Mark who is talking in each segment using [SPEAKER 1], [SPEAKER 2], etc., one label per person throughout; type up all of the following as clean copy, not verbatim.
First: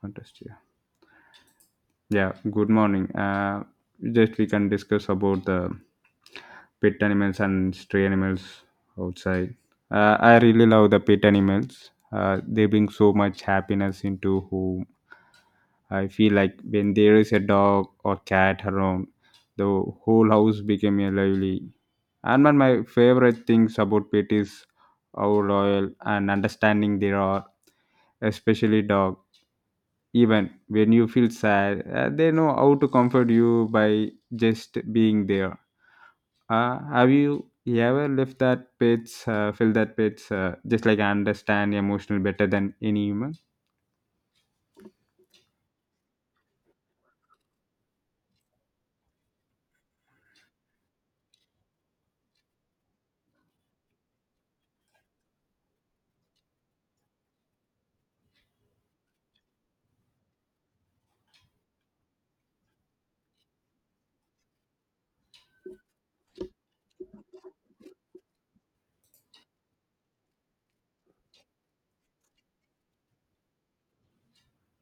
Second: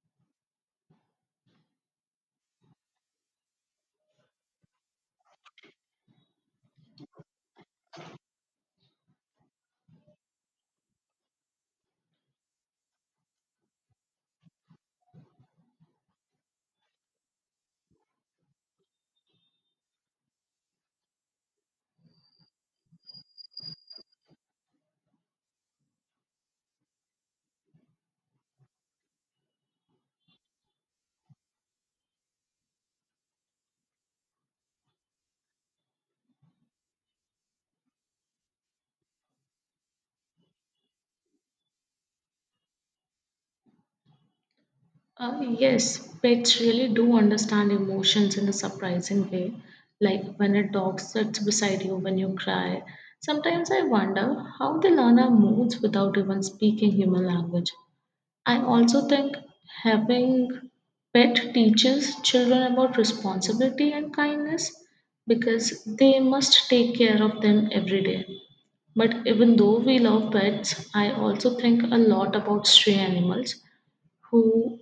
[SPEAKER 1] Fantastic. Yeah. Yeah, good morning. Just we can discuss about the pet animals and stray animals outside. I really love the pet animals. They bring so much happiness into home. I feel like when there is a dog or cat around, the whole house became a lively. And one of my favorite things about pet is how loyal and understanding they are, especially dog. Even when you feel sad, they know how to comfort you by just being there. Have you ever left that pets, feel that pets just like understand emotional better than any human?
[SPEAKER 2] Yes, pets really do understand emotions in a surprising way. Like when a dog sits beside you when you cry. Sometimes I wonder how they learn our moods without even speaking human language. I also think having pet teaches children about responsibility and kindness because they must take care of them every day. But even though we love pets, I also think a lot about stray animals who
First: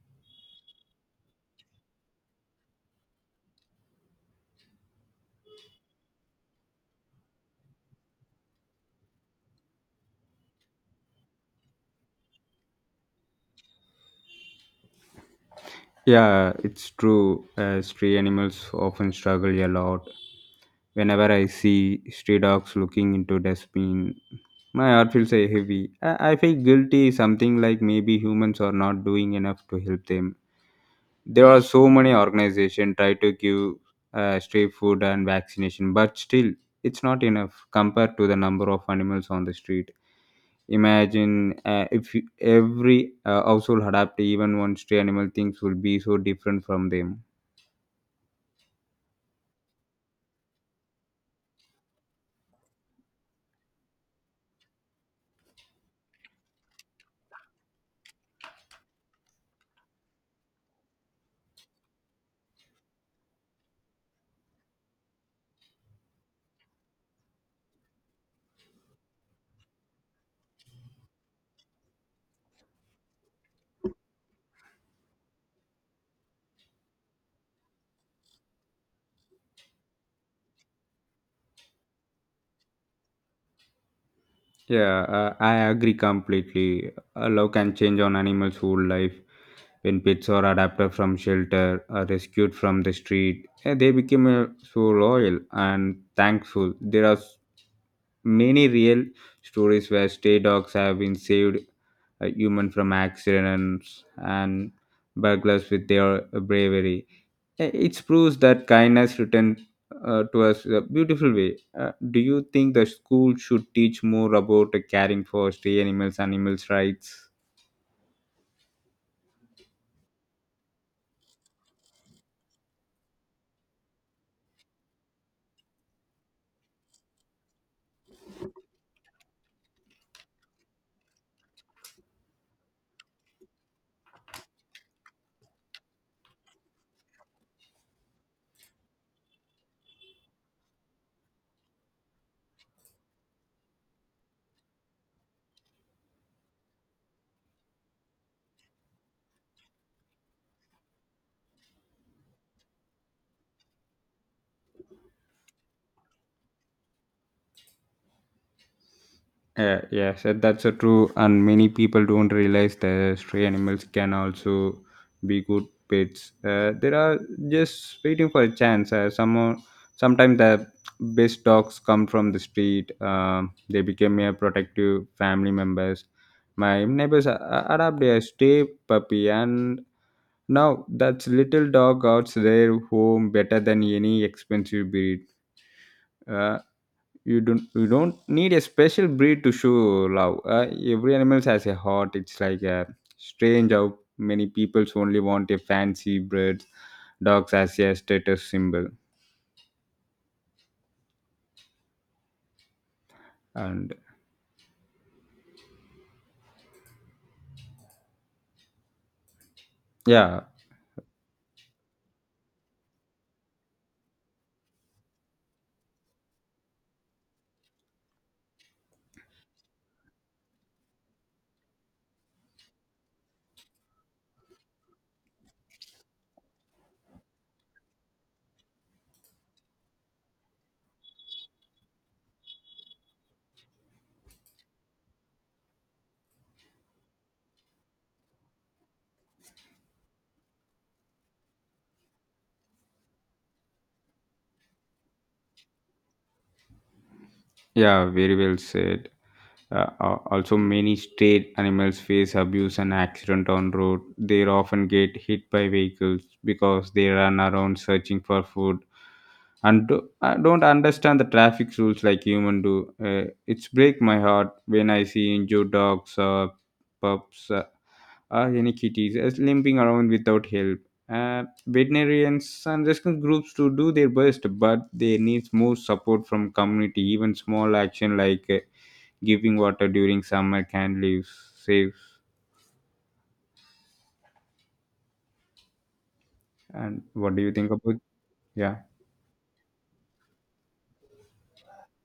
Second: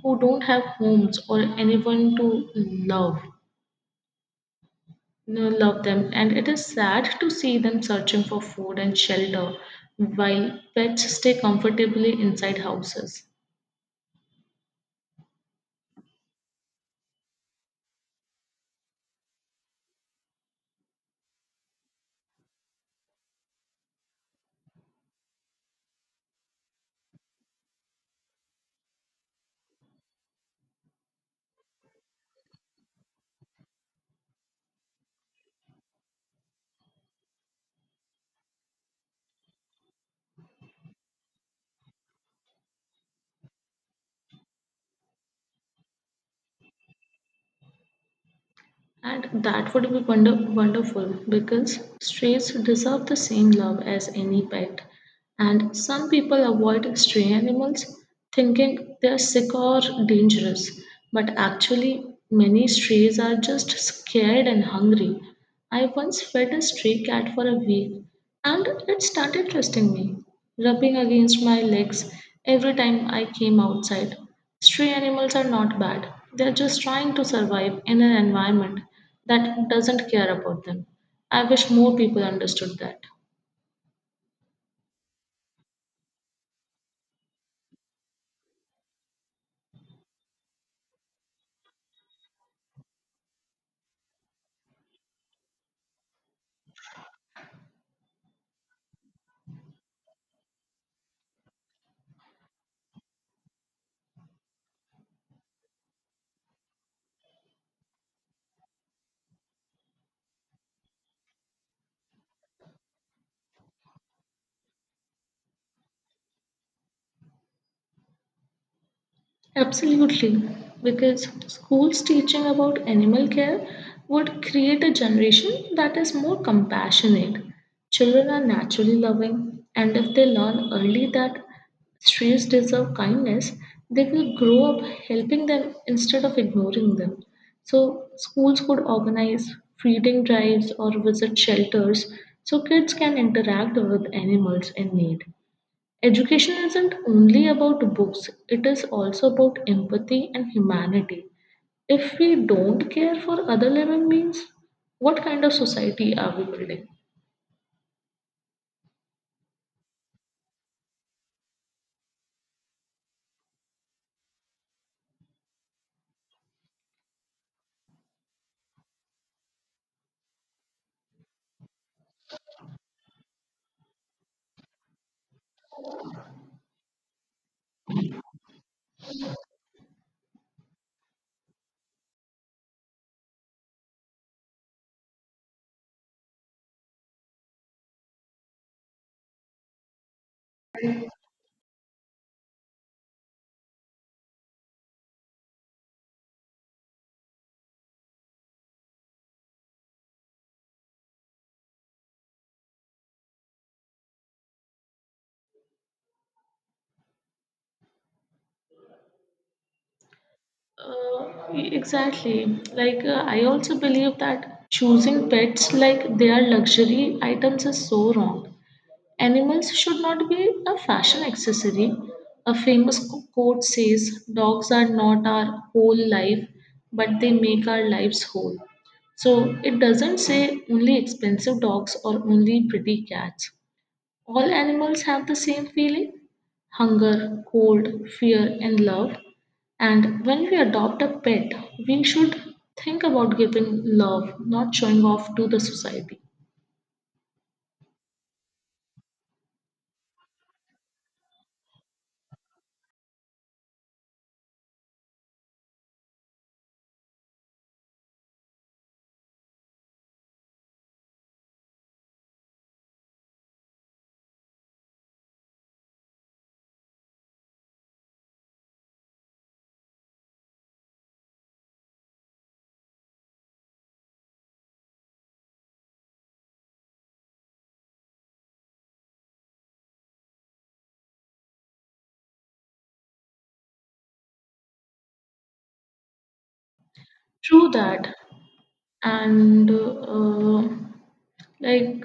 [SPEAKER 2] who don't have homes or anyone to love you love them, and it is sad to see them searching for food and shelter while pets stay comfortably inside houses.
[SPEAKER 1] Yeah, it's true. Stray animals often struggle a lot. Whenever I see stray dogs looking into dustbin, my heart feels heavy. I feel guilty, something like maybe humans are not doing enough to help them. There are so many organizations try to give street food and vaccination, but still it's not enough compared to the number of animals on the street. Imagine if every household adapt even one stray animal, things will be so different from them.
[SPEAKER 2] And that would be wonderful because strays deserve the same love as any pet. And some people avoid stray animals thinking they're sick or dangerous, but actually, many strays are just scared and hungry. I once fed a stray cat for a week and it started trusting me, rubbing against my legs every time I came outside. Stray animals are not bad, they're just trying to survive in an environment that doesn't care about them. I wish more people understood that.
[SPEAKER 1] Yeah, I agree completely. Love can change on animals whole life. When pets are adopted from shelter or rescued from the street, they become so loyal and thankful. There are many real stories where stray dogs have been saved a human from accidents and burglars with their bravery. It proves that kindness returned to us in a beautiful way. Do you think the school should teach more about caring for stray animals, animals' rights?
[SPEAKER 2] Absolutely, because schools teaching about animal care would create a generation that is more compassionate. Children are naturally loving, and if they learn early that streets deserve kindness, they will grow up helping them instead of ignoring them. So, schools could organize feeding drives or visit shelters so kids can interact with animals in need. Education isn't only about books, it is also about empathy and humanity. If we don't care for other living beings, what kind of society are we building?
[SPEAKER 1] Yes, that's a true, and many people don't realize that stray animals can also be good pets. They are just waiting for a chance. Some sometimes the best dogs come from the street. They become a protective family members. My neighbors adopt a stray puppy, and now that little dog guards their home better than any expensive breed. Uh, you don't need a special breed to show love. Every animal has a heart. It's like a strange how many people only want a fancy breed dogs as a status symbol, and yeah.
[SPEAKER 2] Exactly. I also believe that choosing pets like they are luxury items is so wrong. Animals should not be a fashion accessory. A famous quote says, Dogs are not our whole life, but they make our lives whole. So it doesn't say only expensive dogs or only pretty cats. All animals have the same feeling, hunger, cold, fear, and love. And when we adopt a pet, we should think about giving love, not showing off to the society.
[SPEAKER 1] Yeah, very well said. Also, many stray animals face abuse and accident on road. They often get hit by vehicles because they run around searching for food and do, I don't understand the traffic rules like human do. It's break my heart when I see injured dogs or pups or any kitties limping around without help. Veterinarians and rescue groups to do their best, but they need more support from community. Even small action like giving water during summer can live saves. And what do you think
[SPEAKER 2] True
[SPEAKER 1] about?
[SPEAKER 2] that.
[SPEAKER 1] Yeah.
[SPEAKER 2] And Like,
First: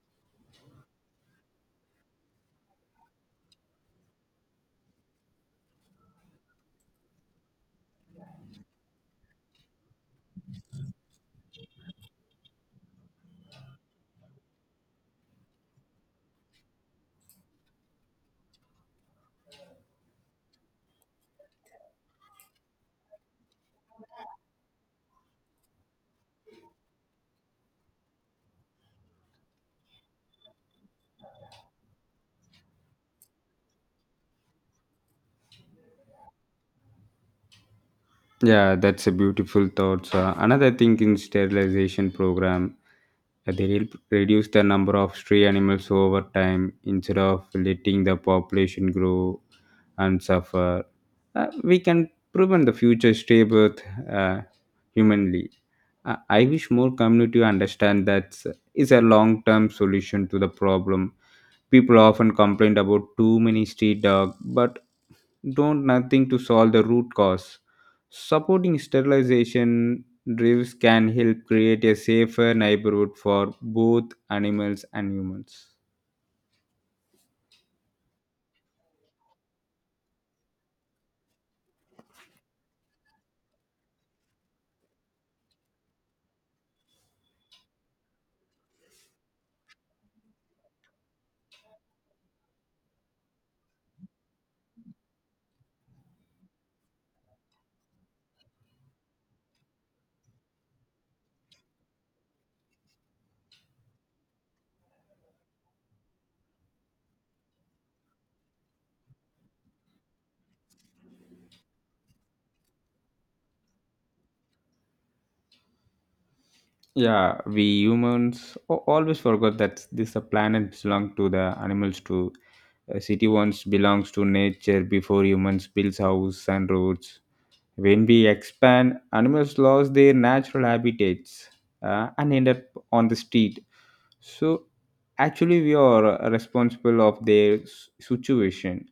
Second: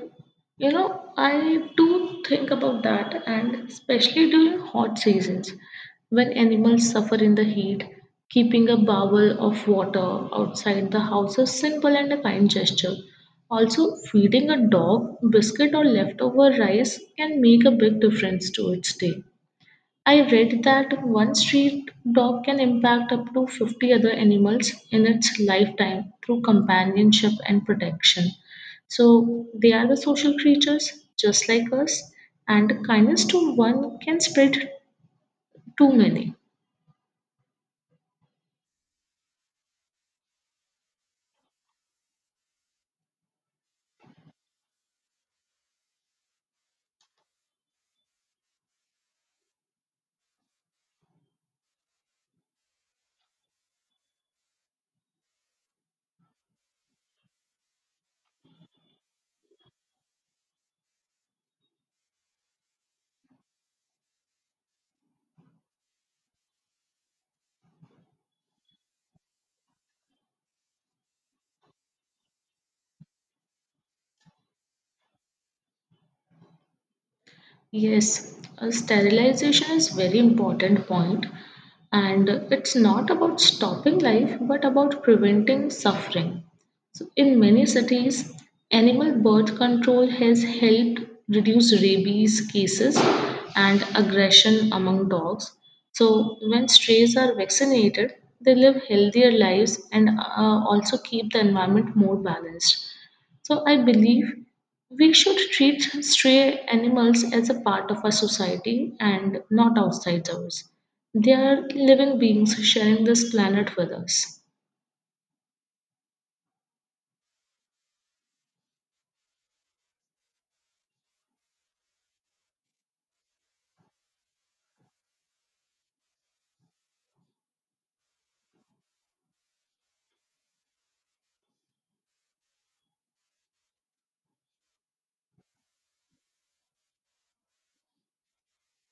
[SPEAKER 2] I do think about that, and especially during hot seasons when animals suffer in the heat, keeping a bowl of water outside the house is simple and a kind gesture. Also, feeding a dog biscuit or leftover rice can make a big difference to its day. I read that one street dog can impact up to 50 other animals in its lifetime through companionship and protection. So they are the social creatures just like us, and kindness to one can spread to many.
[SPEAKER 1] Yeah, that's a beautiful thought, sir. Another thing in sterilization program, they reduce the number of stray animals over time instead of letting the population grow and suffer. We can prevent the future stray birth, uh, humanly. I wish more community understand that is a long-term solution to the problem. People often complain about too many street dogs, but don't nothing to solve the root cause. Supporting sterilization drives can help create a safer neighborhood for both animals and humans.
[SPEAKER 2] Yes, Sterilization is very important point, and it's not about stopping life but about preventing suffering. So, in many cities, animal birth control has helped reduce rabies cases and aggression among dogs. So, when strays are vaccinated, they live healthier lives and also keep the environment more balanced. So I believe we should treat stray animals as a part of our society and not outsiders. They are living beings sharing this planet with us.
[SPEAKER 1] Yeah, we humans always forgot that this the planet belongs to the animals too. A city once belongs to nature before humans built houses and roads. When we expand, animals lose their natural habitats, and end up on the street. So actually, we are responsible of their situation.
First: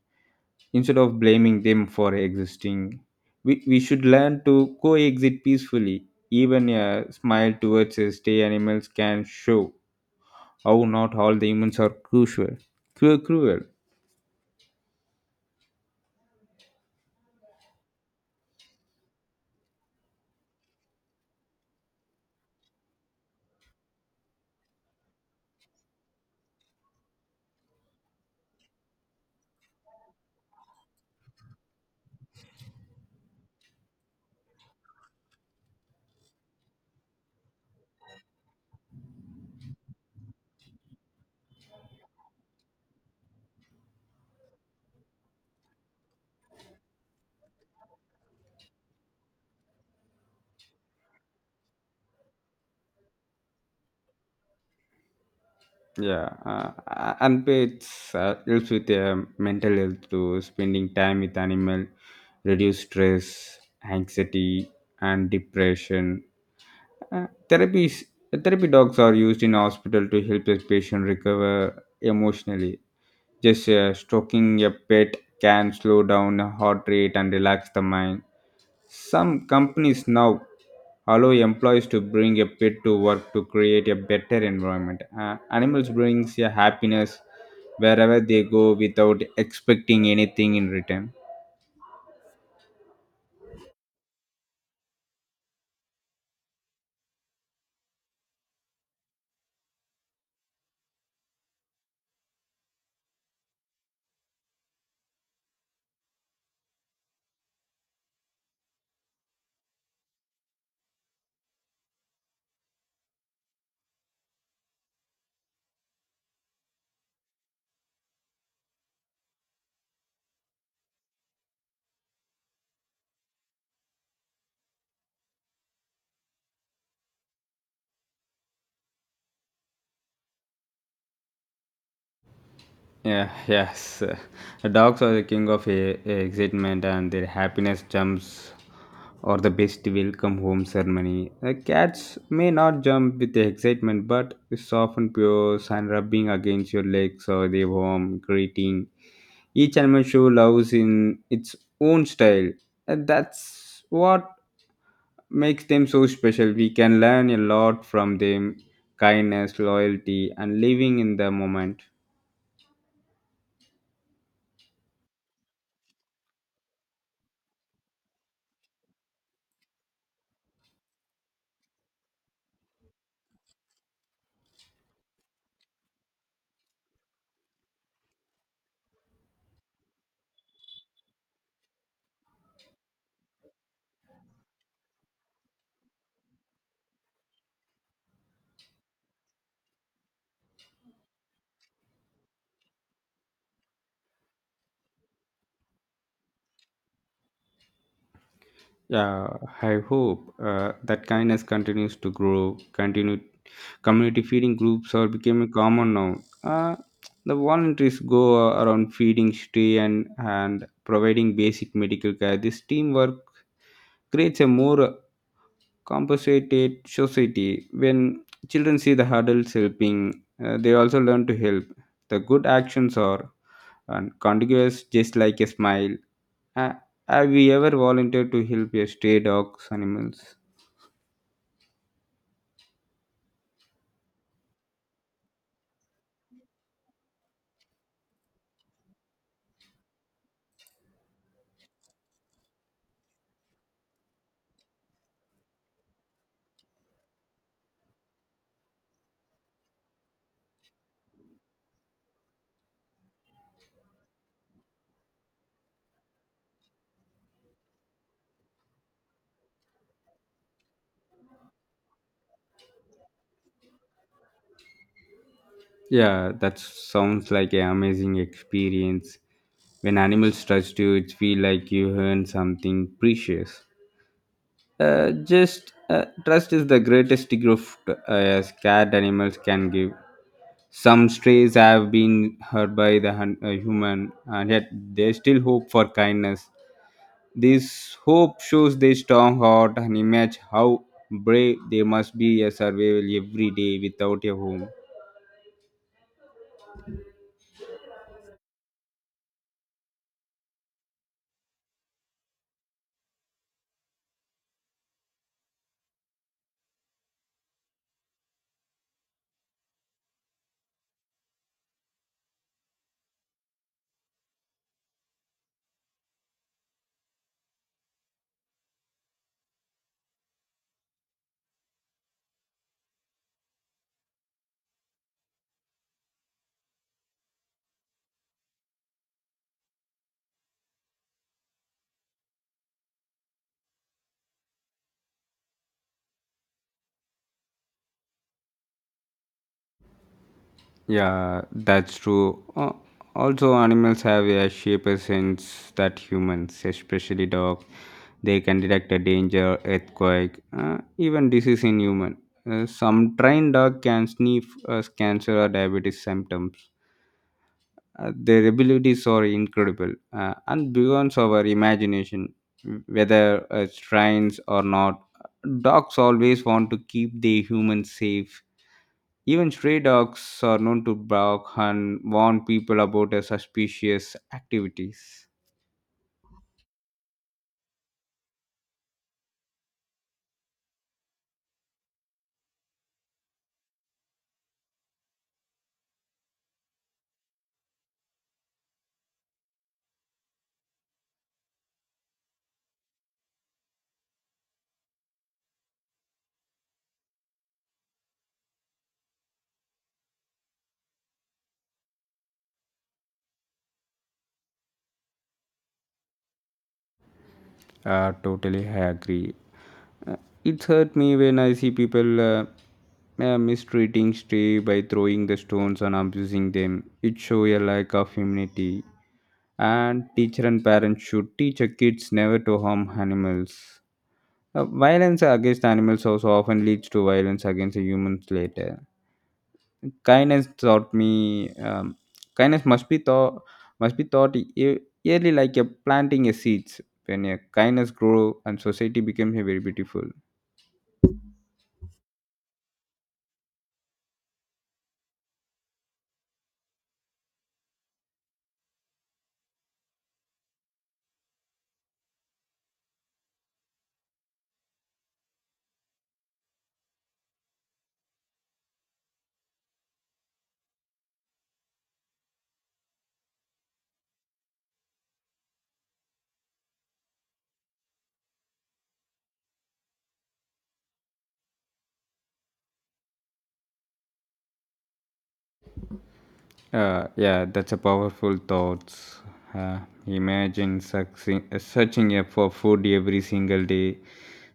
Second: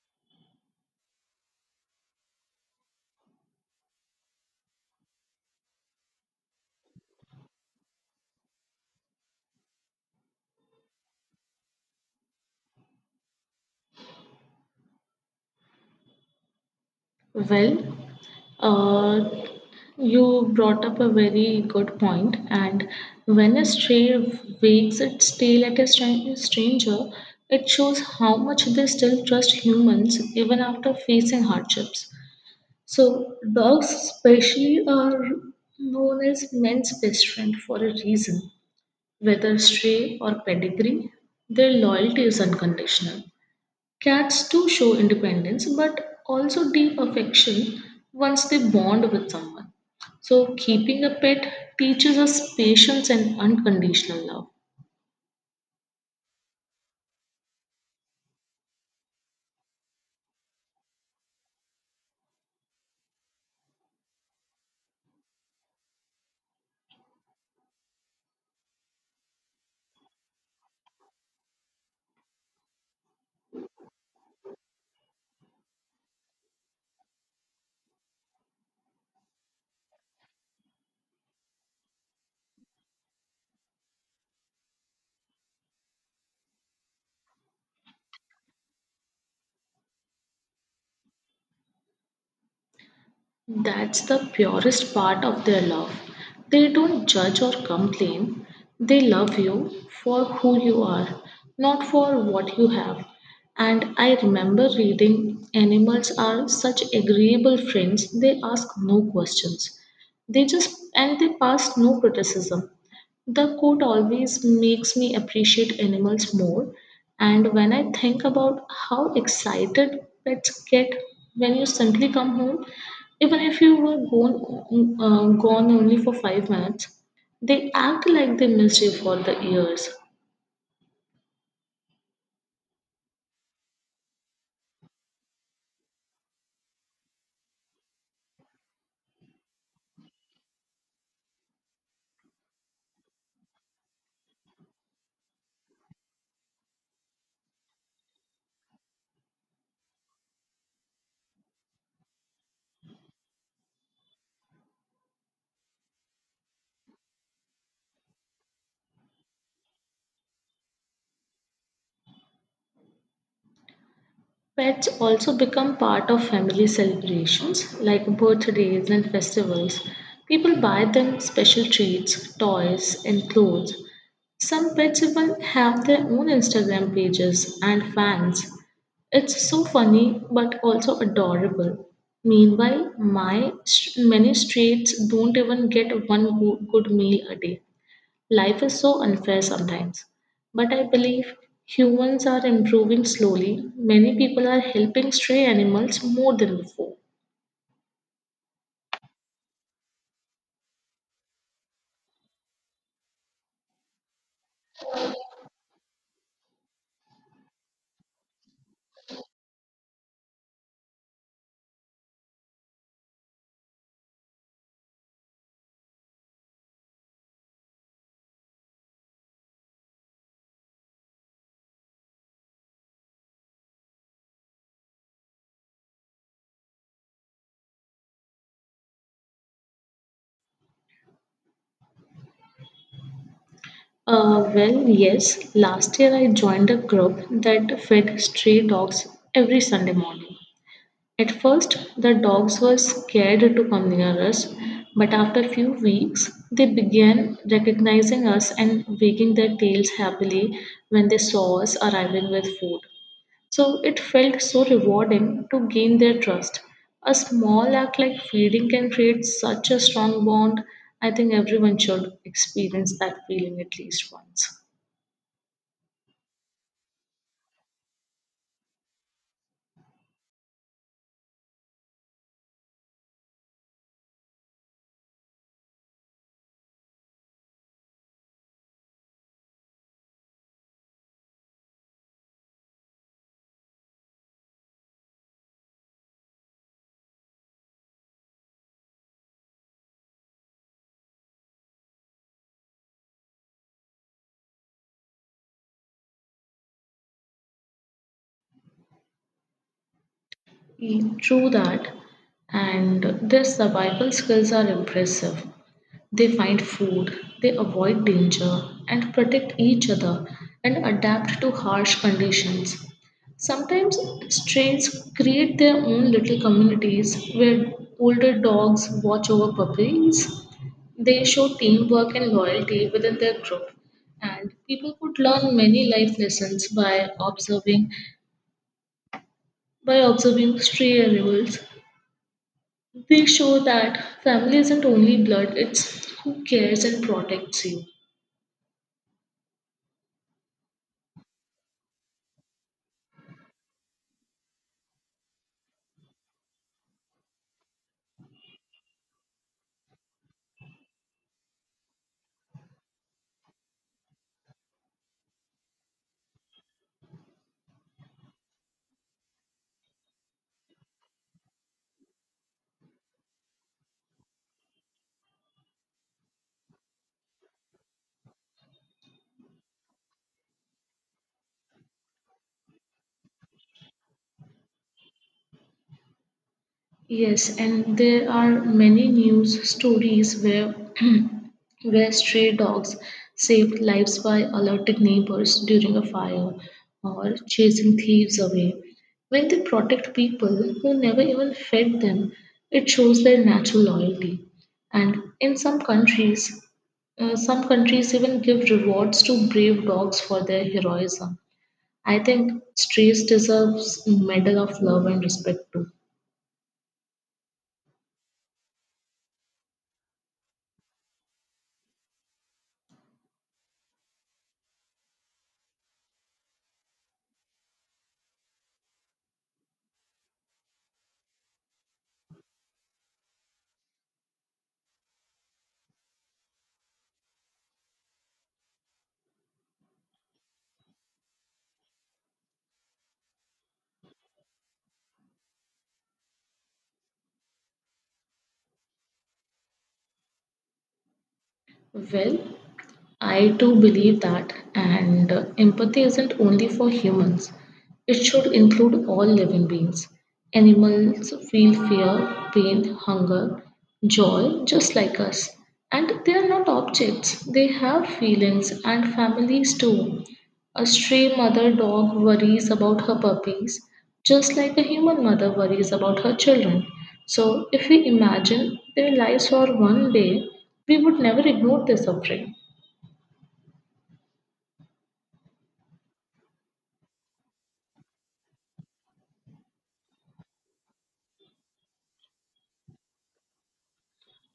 [SPEAKER 1] Instead of blaming them for existing, we should learn to coexist peacefully. Even a smile towards a stray animals can show how not all the humans are crucial, cruel.
[SPEAKER 2] Well, uh, you brought up a very good point, and when a stray wags its tail at a stranger, it shows how much they still trust humans even after facing hardships. So, dogs, especially, are known as men's best friend for a reason. Whether stray or pedigree, their loyalty is unconditional. Cats too show independence but also deep affection once they bond with someone. So, keeping a pet teaches us patience and unconditional love.
[SPEAKER 1] Yeah, and pets helps with mental health too. Spending time with animal reduce stress, anxiety, and depression. Uh, therapies, therapy dogs are used in hospital to help the patient recover emotionally. Just stroking a pet can slow down heart rate and relax the mind. Some companies now allow employees to bring a pet to work to create a better environment. Animals brings a happiness wherever they go without expecting anything in return.
[SPEAKER 2] That's the purest part of their love. They don't judge or complain. They love you for who you are, not for what you have. And I remember reading animals are such agreeable friends, they ask no questions. They just and they pass no criticism. The quote always makes me appreciate animals more. And when I think about how excited pets get when you simply come home, even if you were gone only for 5 minutes, they act like they missed you for the years.
[SPEAKER 1] Yeah, yes. Dogs are the king of excitement, and their happiness jumps or the best welcome home ceremony. Cats may not jump with the excitement but soft and pure and rubbing against your legs or their warm greeting. Each anime show loves in its own style, and that's what makes them so special. We can learn a lot from them: kindness, loyalty, and living in the moment.
[SPEAKER 2] Pets also become part of family celebrations like birthdays and festivals. People buy them special treats, toys, and clothes. Some pets even have their own Instagram pages and fans. It's so funny but also adorable. Meanwhile, many streets don't even get one good meal a day. Life is so unfair sometimes, but I believe humans are improving slowly. Many people are helping stray animals more than before.
[SPEAKER 1] Yeah, I hope that kindness continues to grow. Continue, community feeding groups are becoming common now. Uh, the volunteers go around feeding stray and providing basic medical care. This teamwork creates a more compensated society. When children see the adults helping, they also learn to help. The good actions are and contiguous just like a smile. Uh, have you ever volunteered to help your stray dogs animals?
[SPEAKER 2] Well, yes, last year I joined a group that fed stray dogs every Sunday morning. At first, the dogs were scared to come near us, but after a few weeks, they began recognizing us and wagging their tails happily when they saw us arriving with food. So it felt so rewarding to gain their trust. A small act like feeding can create such a strong bond. I think everyone should experience that feeling at least once.
[SPEAKER 1] Yeah, that sounds like an amazing experience. When animals trust you, it feel like you earn something precious. Uh, just trust is the greatest gift, as cat animals can give. Some strays have been hurt by the human, and yet there's still hope for kindness. This hope shows their strong heart and image how brave they must be a survival every day without a home.
[SPEAKER 2] True that. And their survival skills are impressive. They find food, they avoid danger, and protect each other and adapt to harsh conditions. Sometimes strains create their own little communities where older dogs watch over puppies. They show teamwork and loyalty within their group, and people could learn many life lessons by observing stray animals. They show that family isn't only blood; it's who cares and protects you.
[SPEAKER 1] Yeah, that's true. Also, animals have a sharper sense that humans, especially dogs, they can detect a danger, earthquake, even disease in human. Some trained dog can sniff cancer or diabetes symptoms. Their abilities are incredible, and beyond our imagination, whether it's trains or not. Dogs always want to keep the humans safe. Even stray dogs are known to bark and warn people about their suspicious activities.
[SPEAKER 2] Yes, and there are many news stories where where stray dogs saved lives by alerting neighbors during a fire or chasing thieves away. When they protect people who never even fed them, it shows their natural loyalty. And in some countries even give rewards to brave dogs for their heroism. I think strays deserves medal of love and respect too.
[SPEAKER 1] Totally, I agree. It hurt me when I see people mistreating stray by throwing the stones and abusing them. It shows a lack of humanity. And teacher and parents should teach a kids never to harm animals. Violence against animals also often leads to violence against the humans later. Kindness taught me, um, kindness must be thought, must be taught yearly like a planting a seeds. When a kindness grow, and society becomes a very beautiful.
[SPEAKER 2] Well, I too believe that, and empathy isn't only for humans, it should include all living beings. Animals feel fear, pain, hunger, joy just like us. And they are not objects, they have feelings and families too. A stray mother dog worries about her puppies just like a human mother worries about her children. So, if we imagine their lives for one day, we would never ignore their suffering.
[SPEAKER 1] Yeah, that's a powerful thoughts. Uh, imagine searching up for food every single day,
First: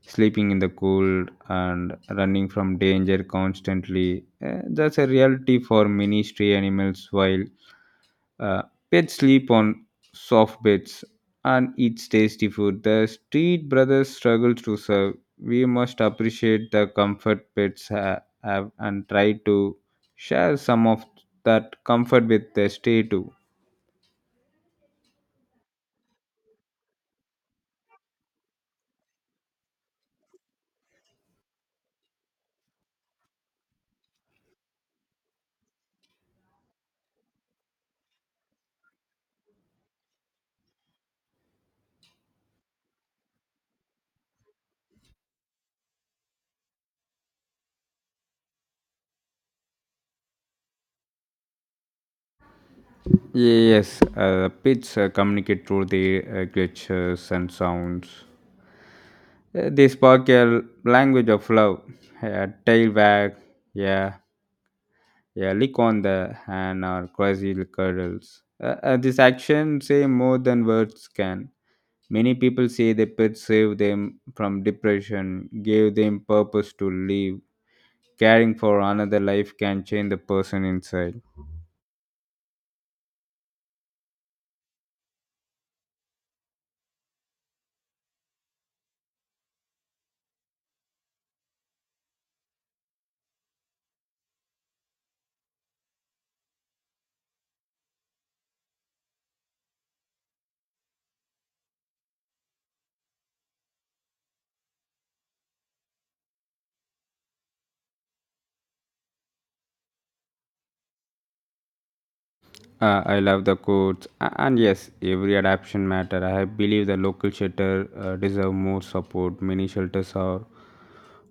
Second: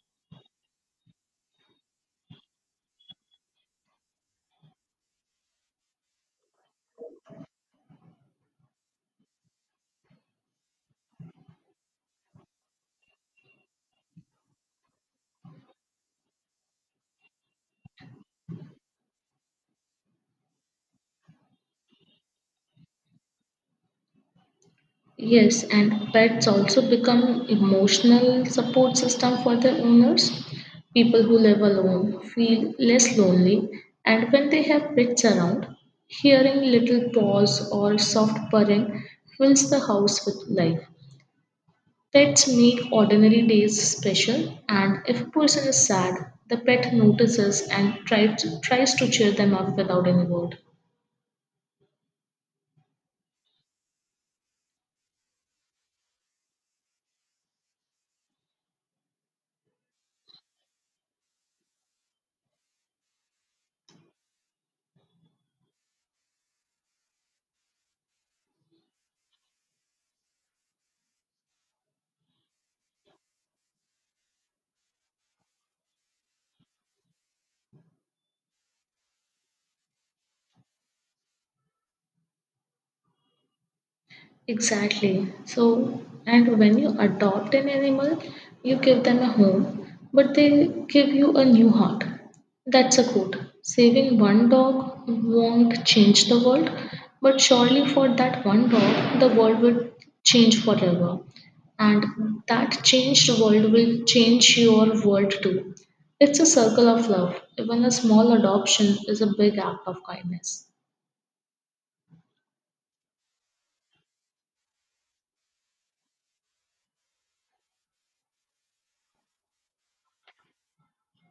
[SPEAKER 1] sleeping in the cold, and running from danger constantly. That's a reality for many stray animals. While uh, pets sleep on soft beds and eat tasty food, the street brothers struggle to serve. We must appreciate the comfort pets have and try to share some of that comfort with the stay too.
[SPEAKER 2] Yes, and pets also become emotional support system for their owners. People who live alone feel less lonely, and when they have pets around, hearing little paws or soft purring fills the house with life. Pets make ordinary days special, and if a person is sad, the pet notices and tries to cheer them up without any word.
[SPEAKER 1] Yes, pets communicate through their gestures and sounds. They spark a language of love, a tail wag, yeah. Yeah, lick on the hand or quasi cuddles. This action say more than words can. Many people say the pets saved them from depression, gave them purpose to live. Caring for another life can change the person inside.
[SPEAKER 2] Exactly. So, and when you adopt an animal, you give them a home, but they give you a new heart. That's a quote. Saving one dog won't change the world, but surely for that one dog, the world will change forever. And that changed world will change your world too. It's a circle of love. Even a small adoption is a big act of kindness.
[SPEAKER 1] I love the quotes, and yes, every adaptation matter. I believe the local shelter deserve more support. Many shelters are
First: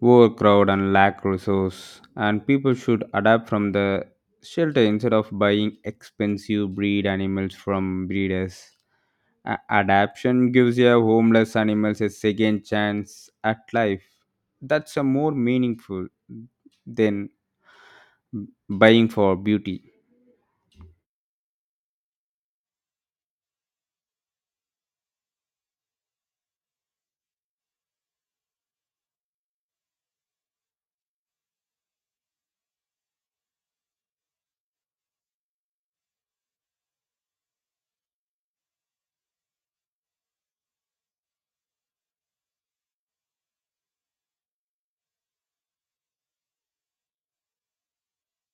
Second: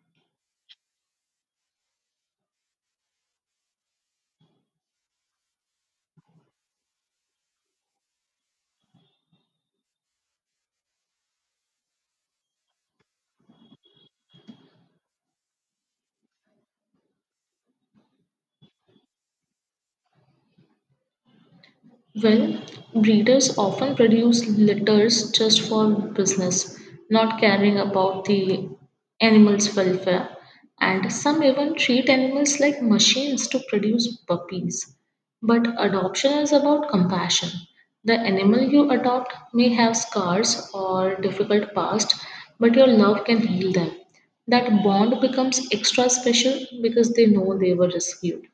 [SPEAKER 1] overcrowded and lack resource, and people should adapt from the shelter instead of buying expensive breed animals from breeders. Adaptation gives your homeless animals a second chance at life. That's a more meaningful than buying for beauty.
[SPEAKER 2] Well, breeders often produce litters just for business, not caring about the animals' welfare, and some even treat animals like machines to produce puppies. But adoption is about compassion. The animal you adopt may have scars or difficult past, but your love can heal them. That bond becomes extra special because they know they were rescued.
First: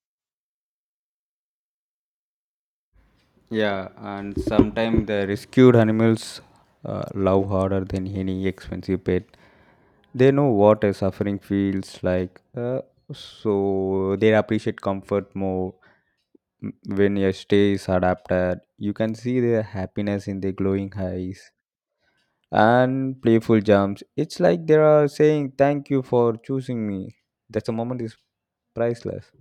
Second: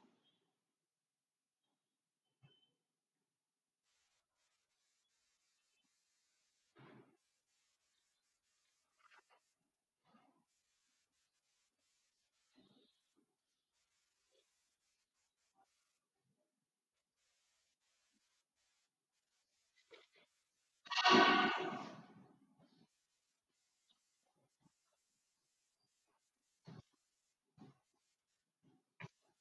[SPEAKER 1] Yeah, and sometimes the rescued animals love harder than any expensive pet. They know what a suffering feels like, so they appreciate comfort more. When your stay is adapted, you can see their happiness in their glowing eyes and playful jumps. It's like they are saying, "Thank you for choosing me." That's a moment is priceless.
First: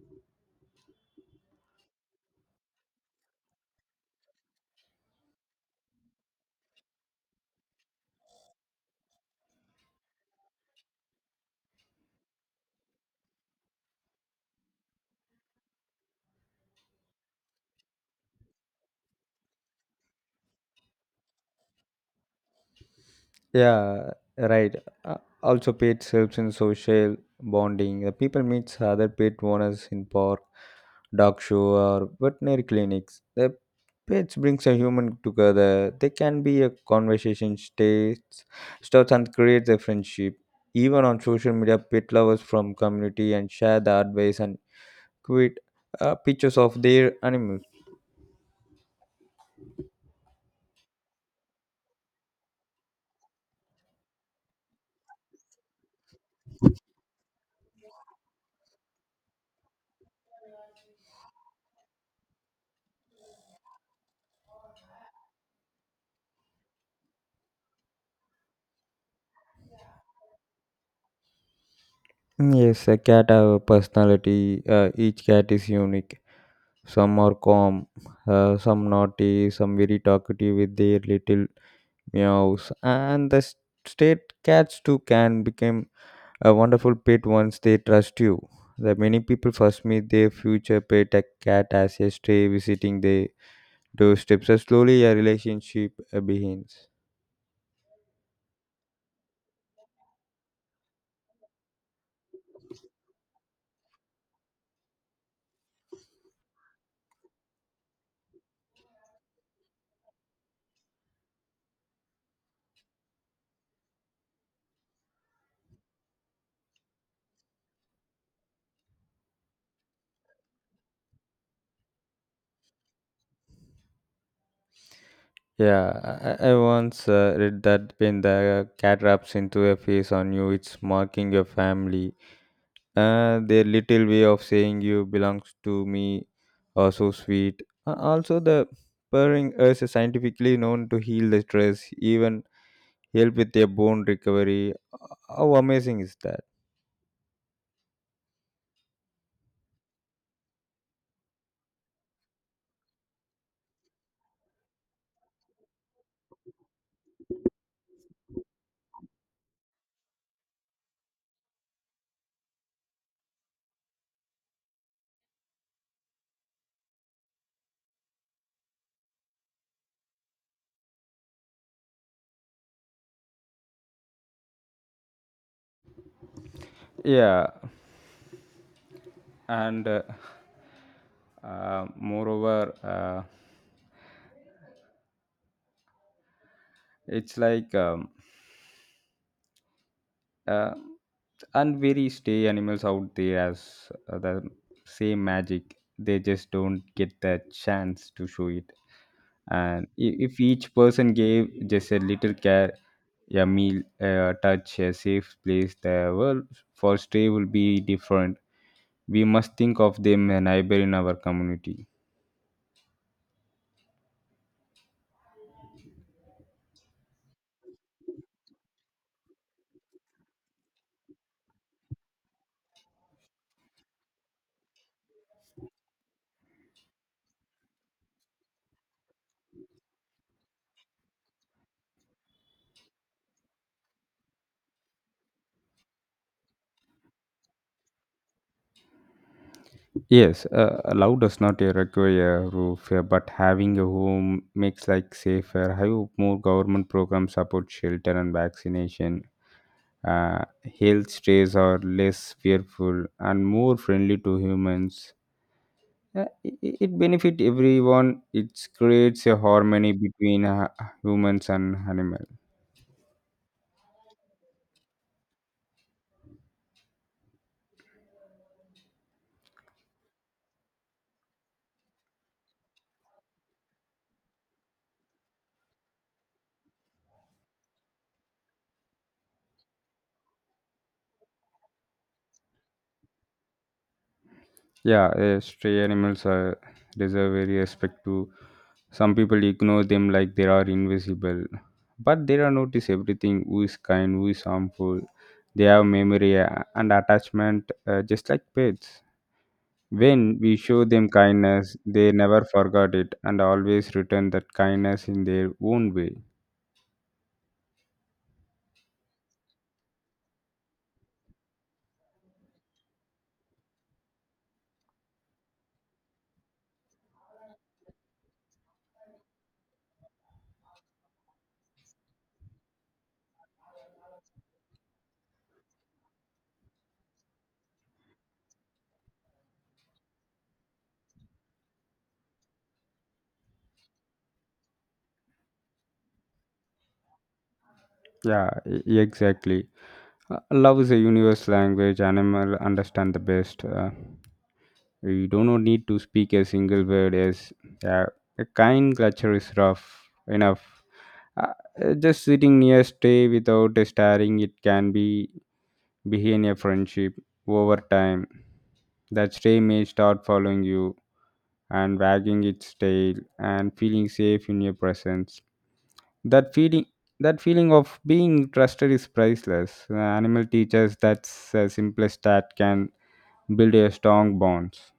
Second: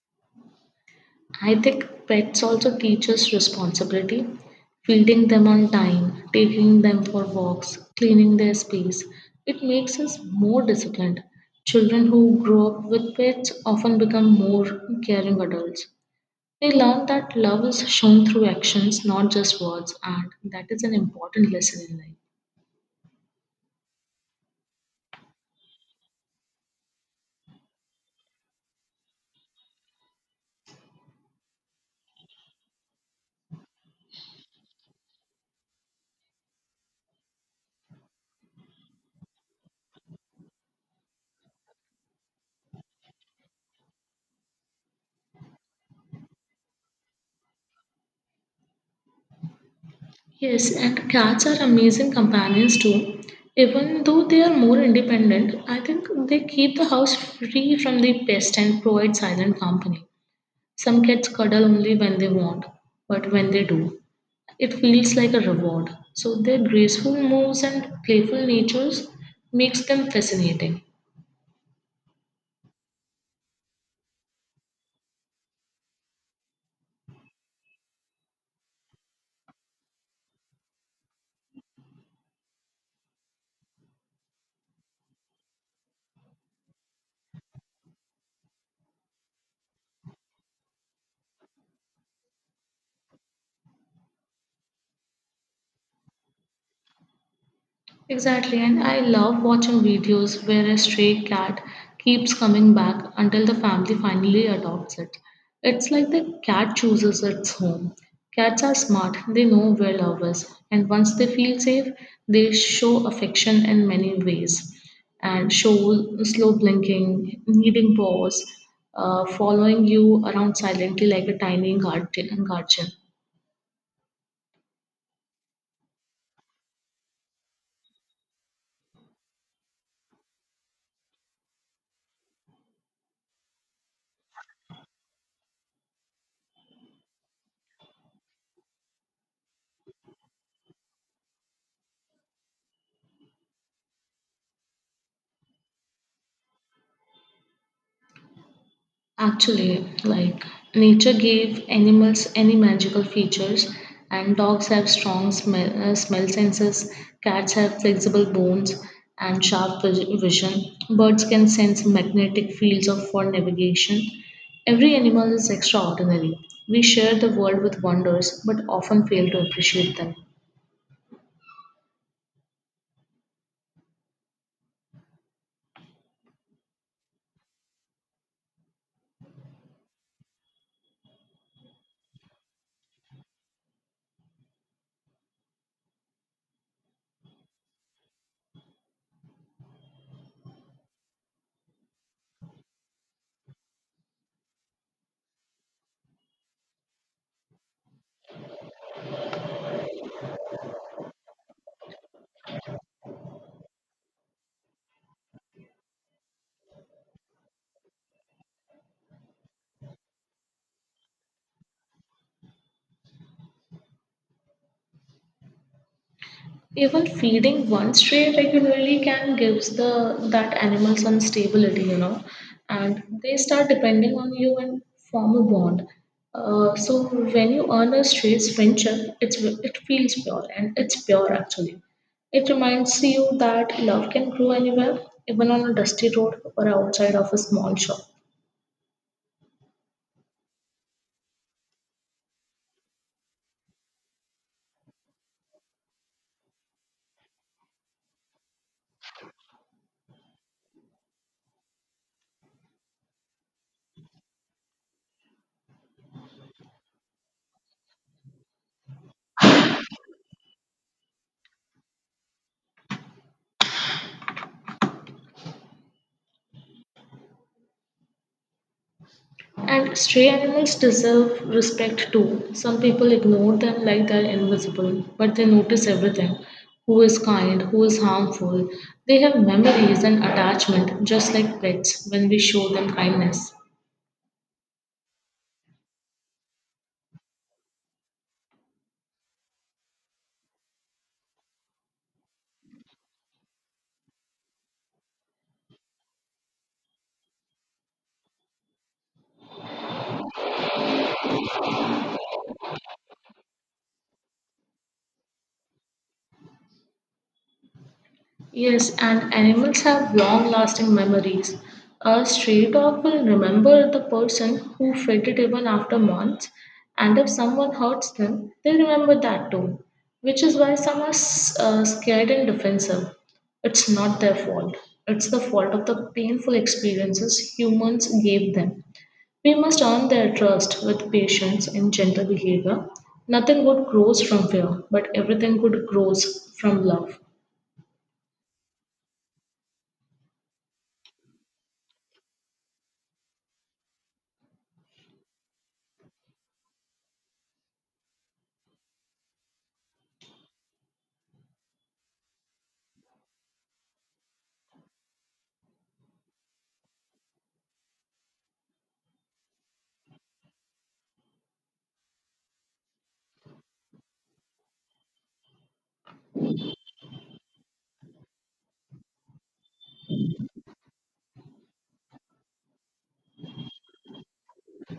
[SPEAKER 2] I think pets also teach us responsibility. Feeding them on time, taking them for walks, cleaning their space. It makes us more disciplined. Children who grow up with pets often become more caring adults. They learn that love is shown through actions, not just words, and that is an important lesson in life.
[SPEAKER 1] Yeah, right. Uh, also, pets helps in social bonding. The people meets other pet owners in park, dog show, or veterinary clinics. The pets brings a human together. They can be a conversation states, starts and creates a friendship. Even on social media, pet lovers from community and share the advice and quit pictures of their animals.
[SPEAKER 2] Yes, and cats are amazing companions too. Even though they are more independent, I think they keep the house free from the pest and provide silent company. Some cats cuddle only when they want, but when they do, it feels like a reward. So their graceful moves and playful natures makes them fascinating.
[SPEAKER 1] Mm, yes, a cat have a personality. Each cat is unique. Some are calm, some naughty, some very talkative with their little meows. And the state cats too can become a wonderful pet once they trust you. The many people first meet their future pet a cat as a stray visiting their doorstep. So slowly a relationship begins.
[SPEAKER 2] Exactly, and I love watching videos where a stray cat keeps coming back until the family finally adopts it. It's like the cat chooses its home. Cats are smart, they know where love is, and once they feel safe, they show affection in many ways and show slow blinking, needing paws, following you around silently like a tiny guardian.
[SPEAKER 1] Yeah, I once read that when the cat raps into a face on you, it's marking your family. Their little way of saying you belongs to me are so sweet. Also, the purring is scientifically known to heal the stress, even help with their bone recovery. How amazing is that?
[SPEAKER 2] Actually, like nature gave animals any magical features, and dogs have strong smell senses, cats have flexible bones and sharp vision, birds can sense magnetic fields of for navigation. Every animal is extraordinary. We share the world with wonders, but often fail to appreciate them.
[SPEAKER 1] Yeah, and moreover, it's like. Uh, and very stay animals out there as the same magic they just don't get that chance to show it. And if each person gave just a little care, a meal, a touch, a safe place, the world for stray will be different. We must think of them a neighbor in our community.
[SPEAKER 2] Even feeding one stray regularly can gives the that animal some stability, you know, and they start depending on you and form a bond. So when you earn a stray's friendship, it feels pure, and it's pure actually. It reminds you that love can grow anywhere, even on a dusty road or outside of a small shop.
[SPEAKER 1] Yes, a love does not require a roof, but having a home makes like safer. I hope more government programs support shelter and vaccination. uh, Health strays are less fearful and more friendly to humans. It benefit everyone. It creates a harmony between humans and animals.
[SPEAKER 2] And stray animals deserve respect too. Some people ignore them like they're invisible, but they notice everything, who is kind, who is harmful. They have memories and attachment just like pets when we show them kindness.
[SPEAKER 1] Yeah, stray animals are deserve very respect to. Some people ignore them like they are invisible, but they are notice everything, who is kind, who is harmful. They have memory and attachment, just like pets. When we show them kindness, they never forgot it and always return that kindness in their own way.
[SPEAKER 2] Yes, and animals have long lasting memories. A stray dog will remember the person who fed it even after months, and if someone hurts them, they remember that too, which is why some are scared and defensive. It's not their fault, it's the fault of the painful experiences humans gave them. We must earn their trust with patience and gentle behavior. Nothing good grows from fear, but everything good grows from love.
[SPEAKER 1] Yeah, exactly. Love is a universal language animal understand the best. You do not need to speak a single word as, yeah, a kind culture is rough enough. Uh, just sitting near stay without staring it can be begin a friendship over time. That stay may start following you and wagging its tail and feeling safe in your presence. That feeling that feeling of being trusted is priceless. The animal teaches that's the simplest that can build a strong bonds.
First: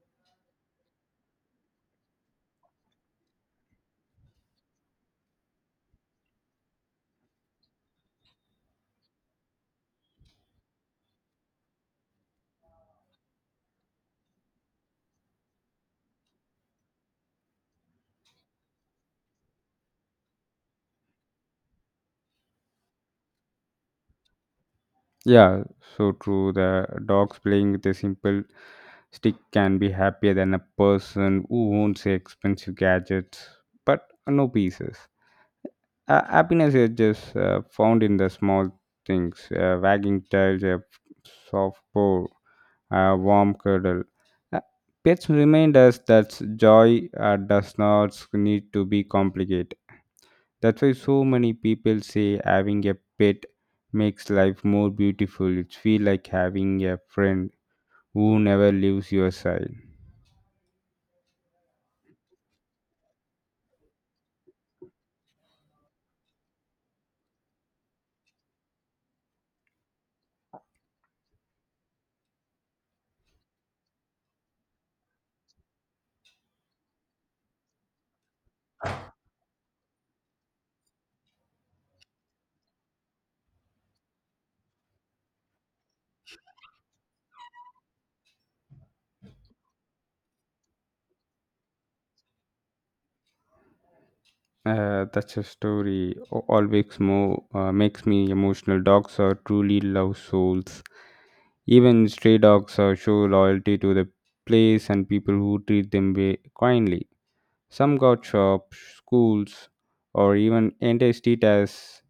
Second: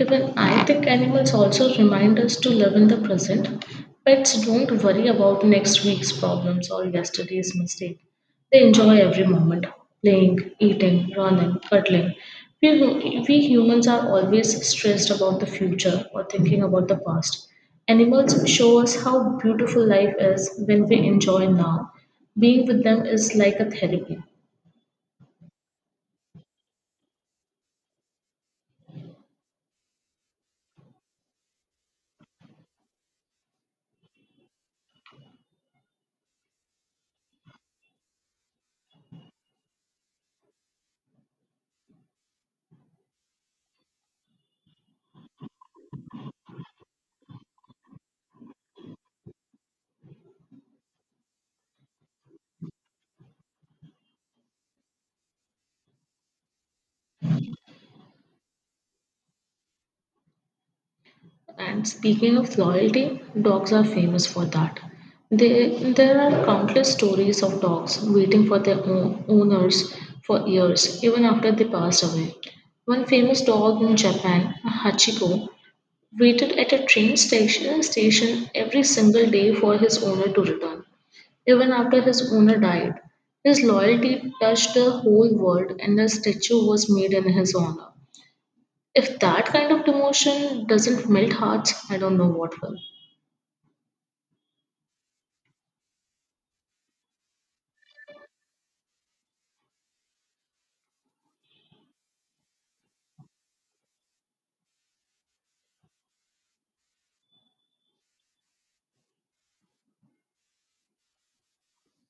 [SPEAKER 2] Even I think animals also remind us to live in the present. Pets don't worry about next week's problems or yesterday's mistake. They enjoy every moment playing, eating, running, cuddling. We humans are always stressed about the future or thinking about the past. Animals show us how beautiful life is when we enjoy now. Being with them is like a therapy.
[SPEAKER 1] Yeah, so true. The dogs playing with a simple stick can be happier than a person who owns expensive gadgets but no pieces. Happiness is just found in the small things, wagging tails, a soft paw, a warm cuddle. Uh, Pets remind us that joy does not need to be complicated. That's why so many people say having a pet makes life more beautiful. It feels like having a friend who never leaves your side.
[SPEAKER 2] And speaking of loyalty, dogs are famous for that. There are countless stories of dogs waiting for their own owners for years, even after they passed away. One famous dog in Japan, Hachiko, waited at a station every single day for his owner to return, even after his owner died. His loyalty touched the whole world, and a statue was made in his honor. If that kind of demotion doesn't melt hearts, I don't know what will.
[SPEAKER 1] That's a story always makes me emotional. Dogs are truly love souls. Even stray dogs show loyalty to the place and people who treat them kindly. Some got shops, schools, or even entities as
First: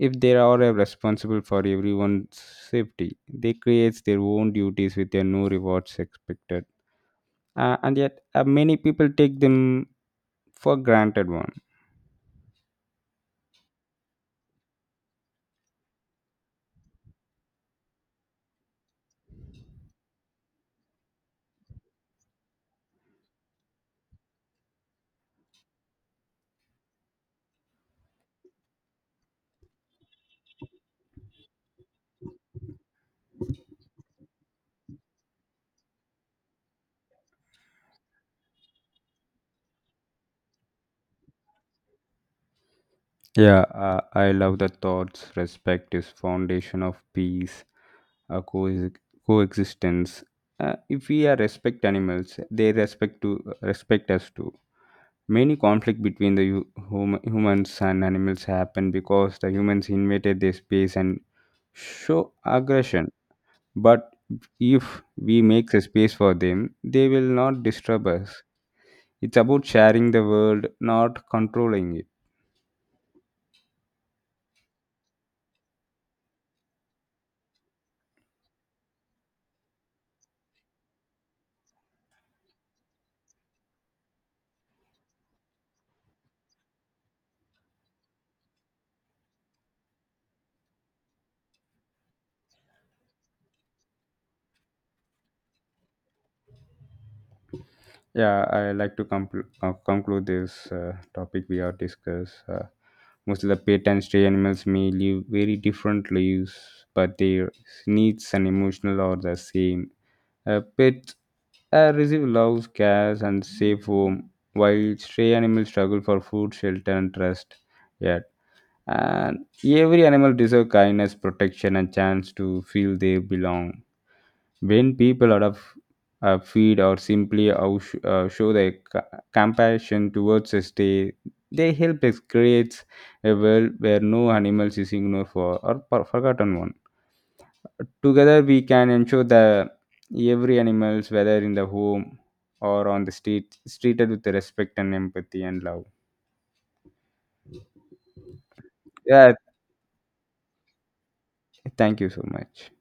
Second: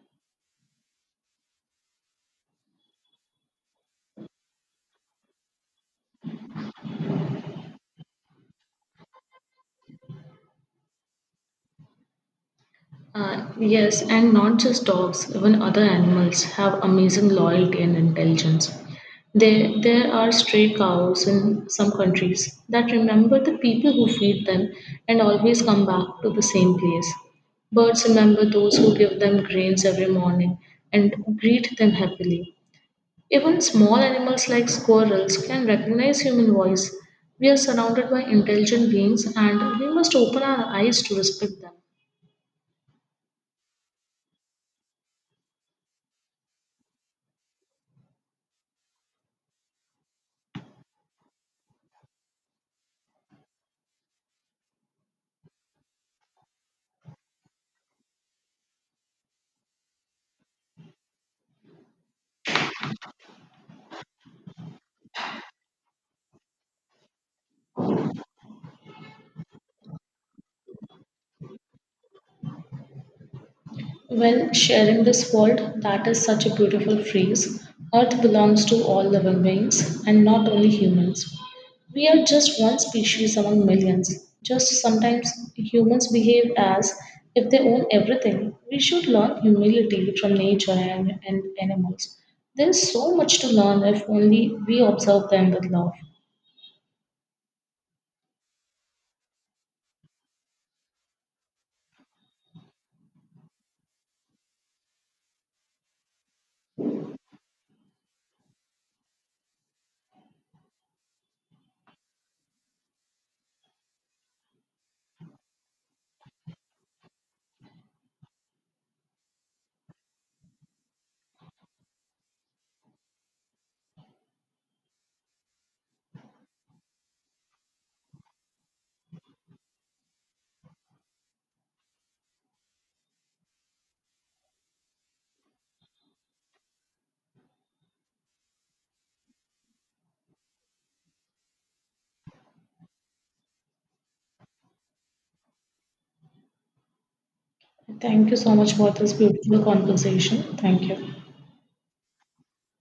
[SPEAKER 1] if they are responsible for everyone's safety. They create their own duties with their no rewards expected. And yet, many people take them for granted one.
[SPEAKER 2] Yes, and not just dogs, even other animals have amazing loyalty and intelligence. There are stray cows in some countries that remember the people who feed them and always come back to the same place. Birds remember those who give them grains every morning and greet them happily. Even small animals like squirrels can recognize human voice. We are surrounded by intelligent beings and we must open our eyes to respect them.
[SPEAKER 1] Yeah, I love the thoughts. Respect is foundation of peace, uh, co- coexistence. If we are respect animals, they respect to respect us too. Many conflict between the humans and animals happen because the humans invaded their space and show aggression. But if we make a space for them, they will not disturb us. It's about sharing the world, not controlling it.
[SPEAKER 2] Well, sharing this world, that is such a beautiful phrase. Earth belongs to all living beings and not only humans. We are just one species among millions. Just sometimes humans behave as if they own everything. We should learn humility from nature and animals. There is so much to learn if only we observe them with love.
[SPEAKER 1] Yeah, I like to conclude this topic we are discussed. Most of the pet and stray animals may live very different lives, but their needs and emotional are the same. A pet A receive loves cares and safe home, while stray animals struggle for food, shelter, and trust. Yet, and every animal deserves kindness, protection, and chance to feel they belong. When people adopt, feed, or simply show their compassion towards a stray, they help us create a world where no animals is ignored for or forgotten one. Together we can ensure that every animals, whether in the home or on the street, is treated with respect and empathy and love.
[SPEAKER 2] Thank you so much for this
[SPEAKER 1] Yeah,
[SPEAKER 2] beautiful conversation. Thank you.
[SPEAKER 1] thank you so much.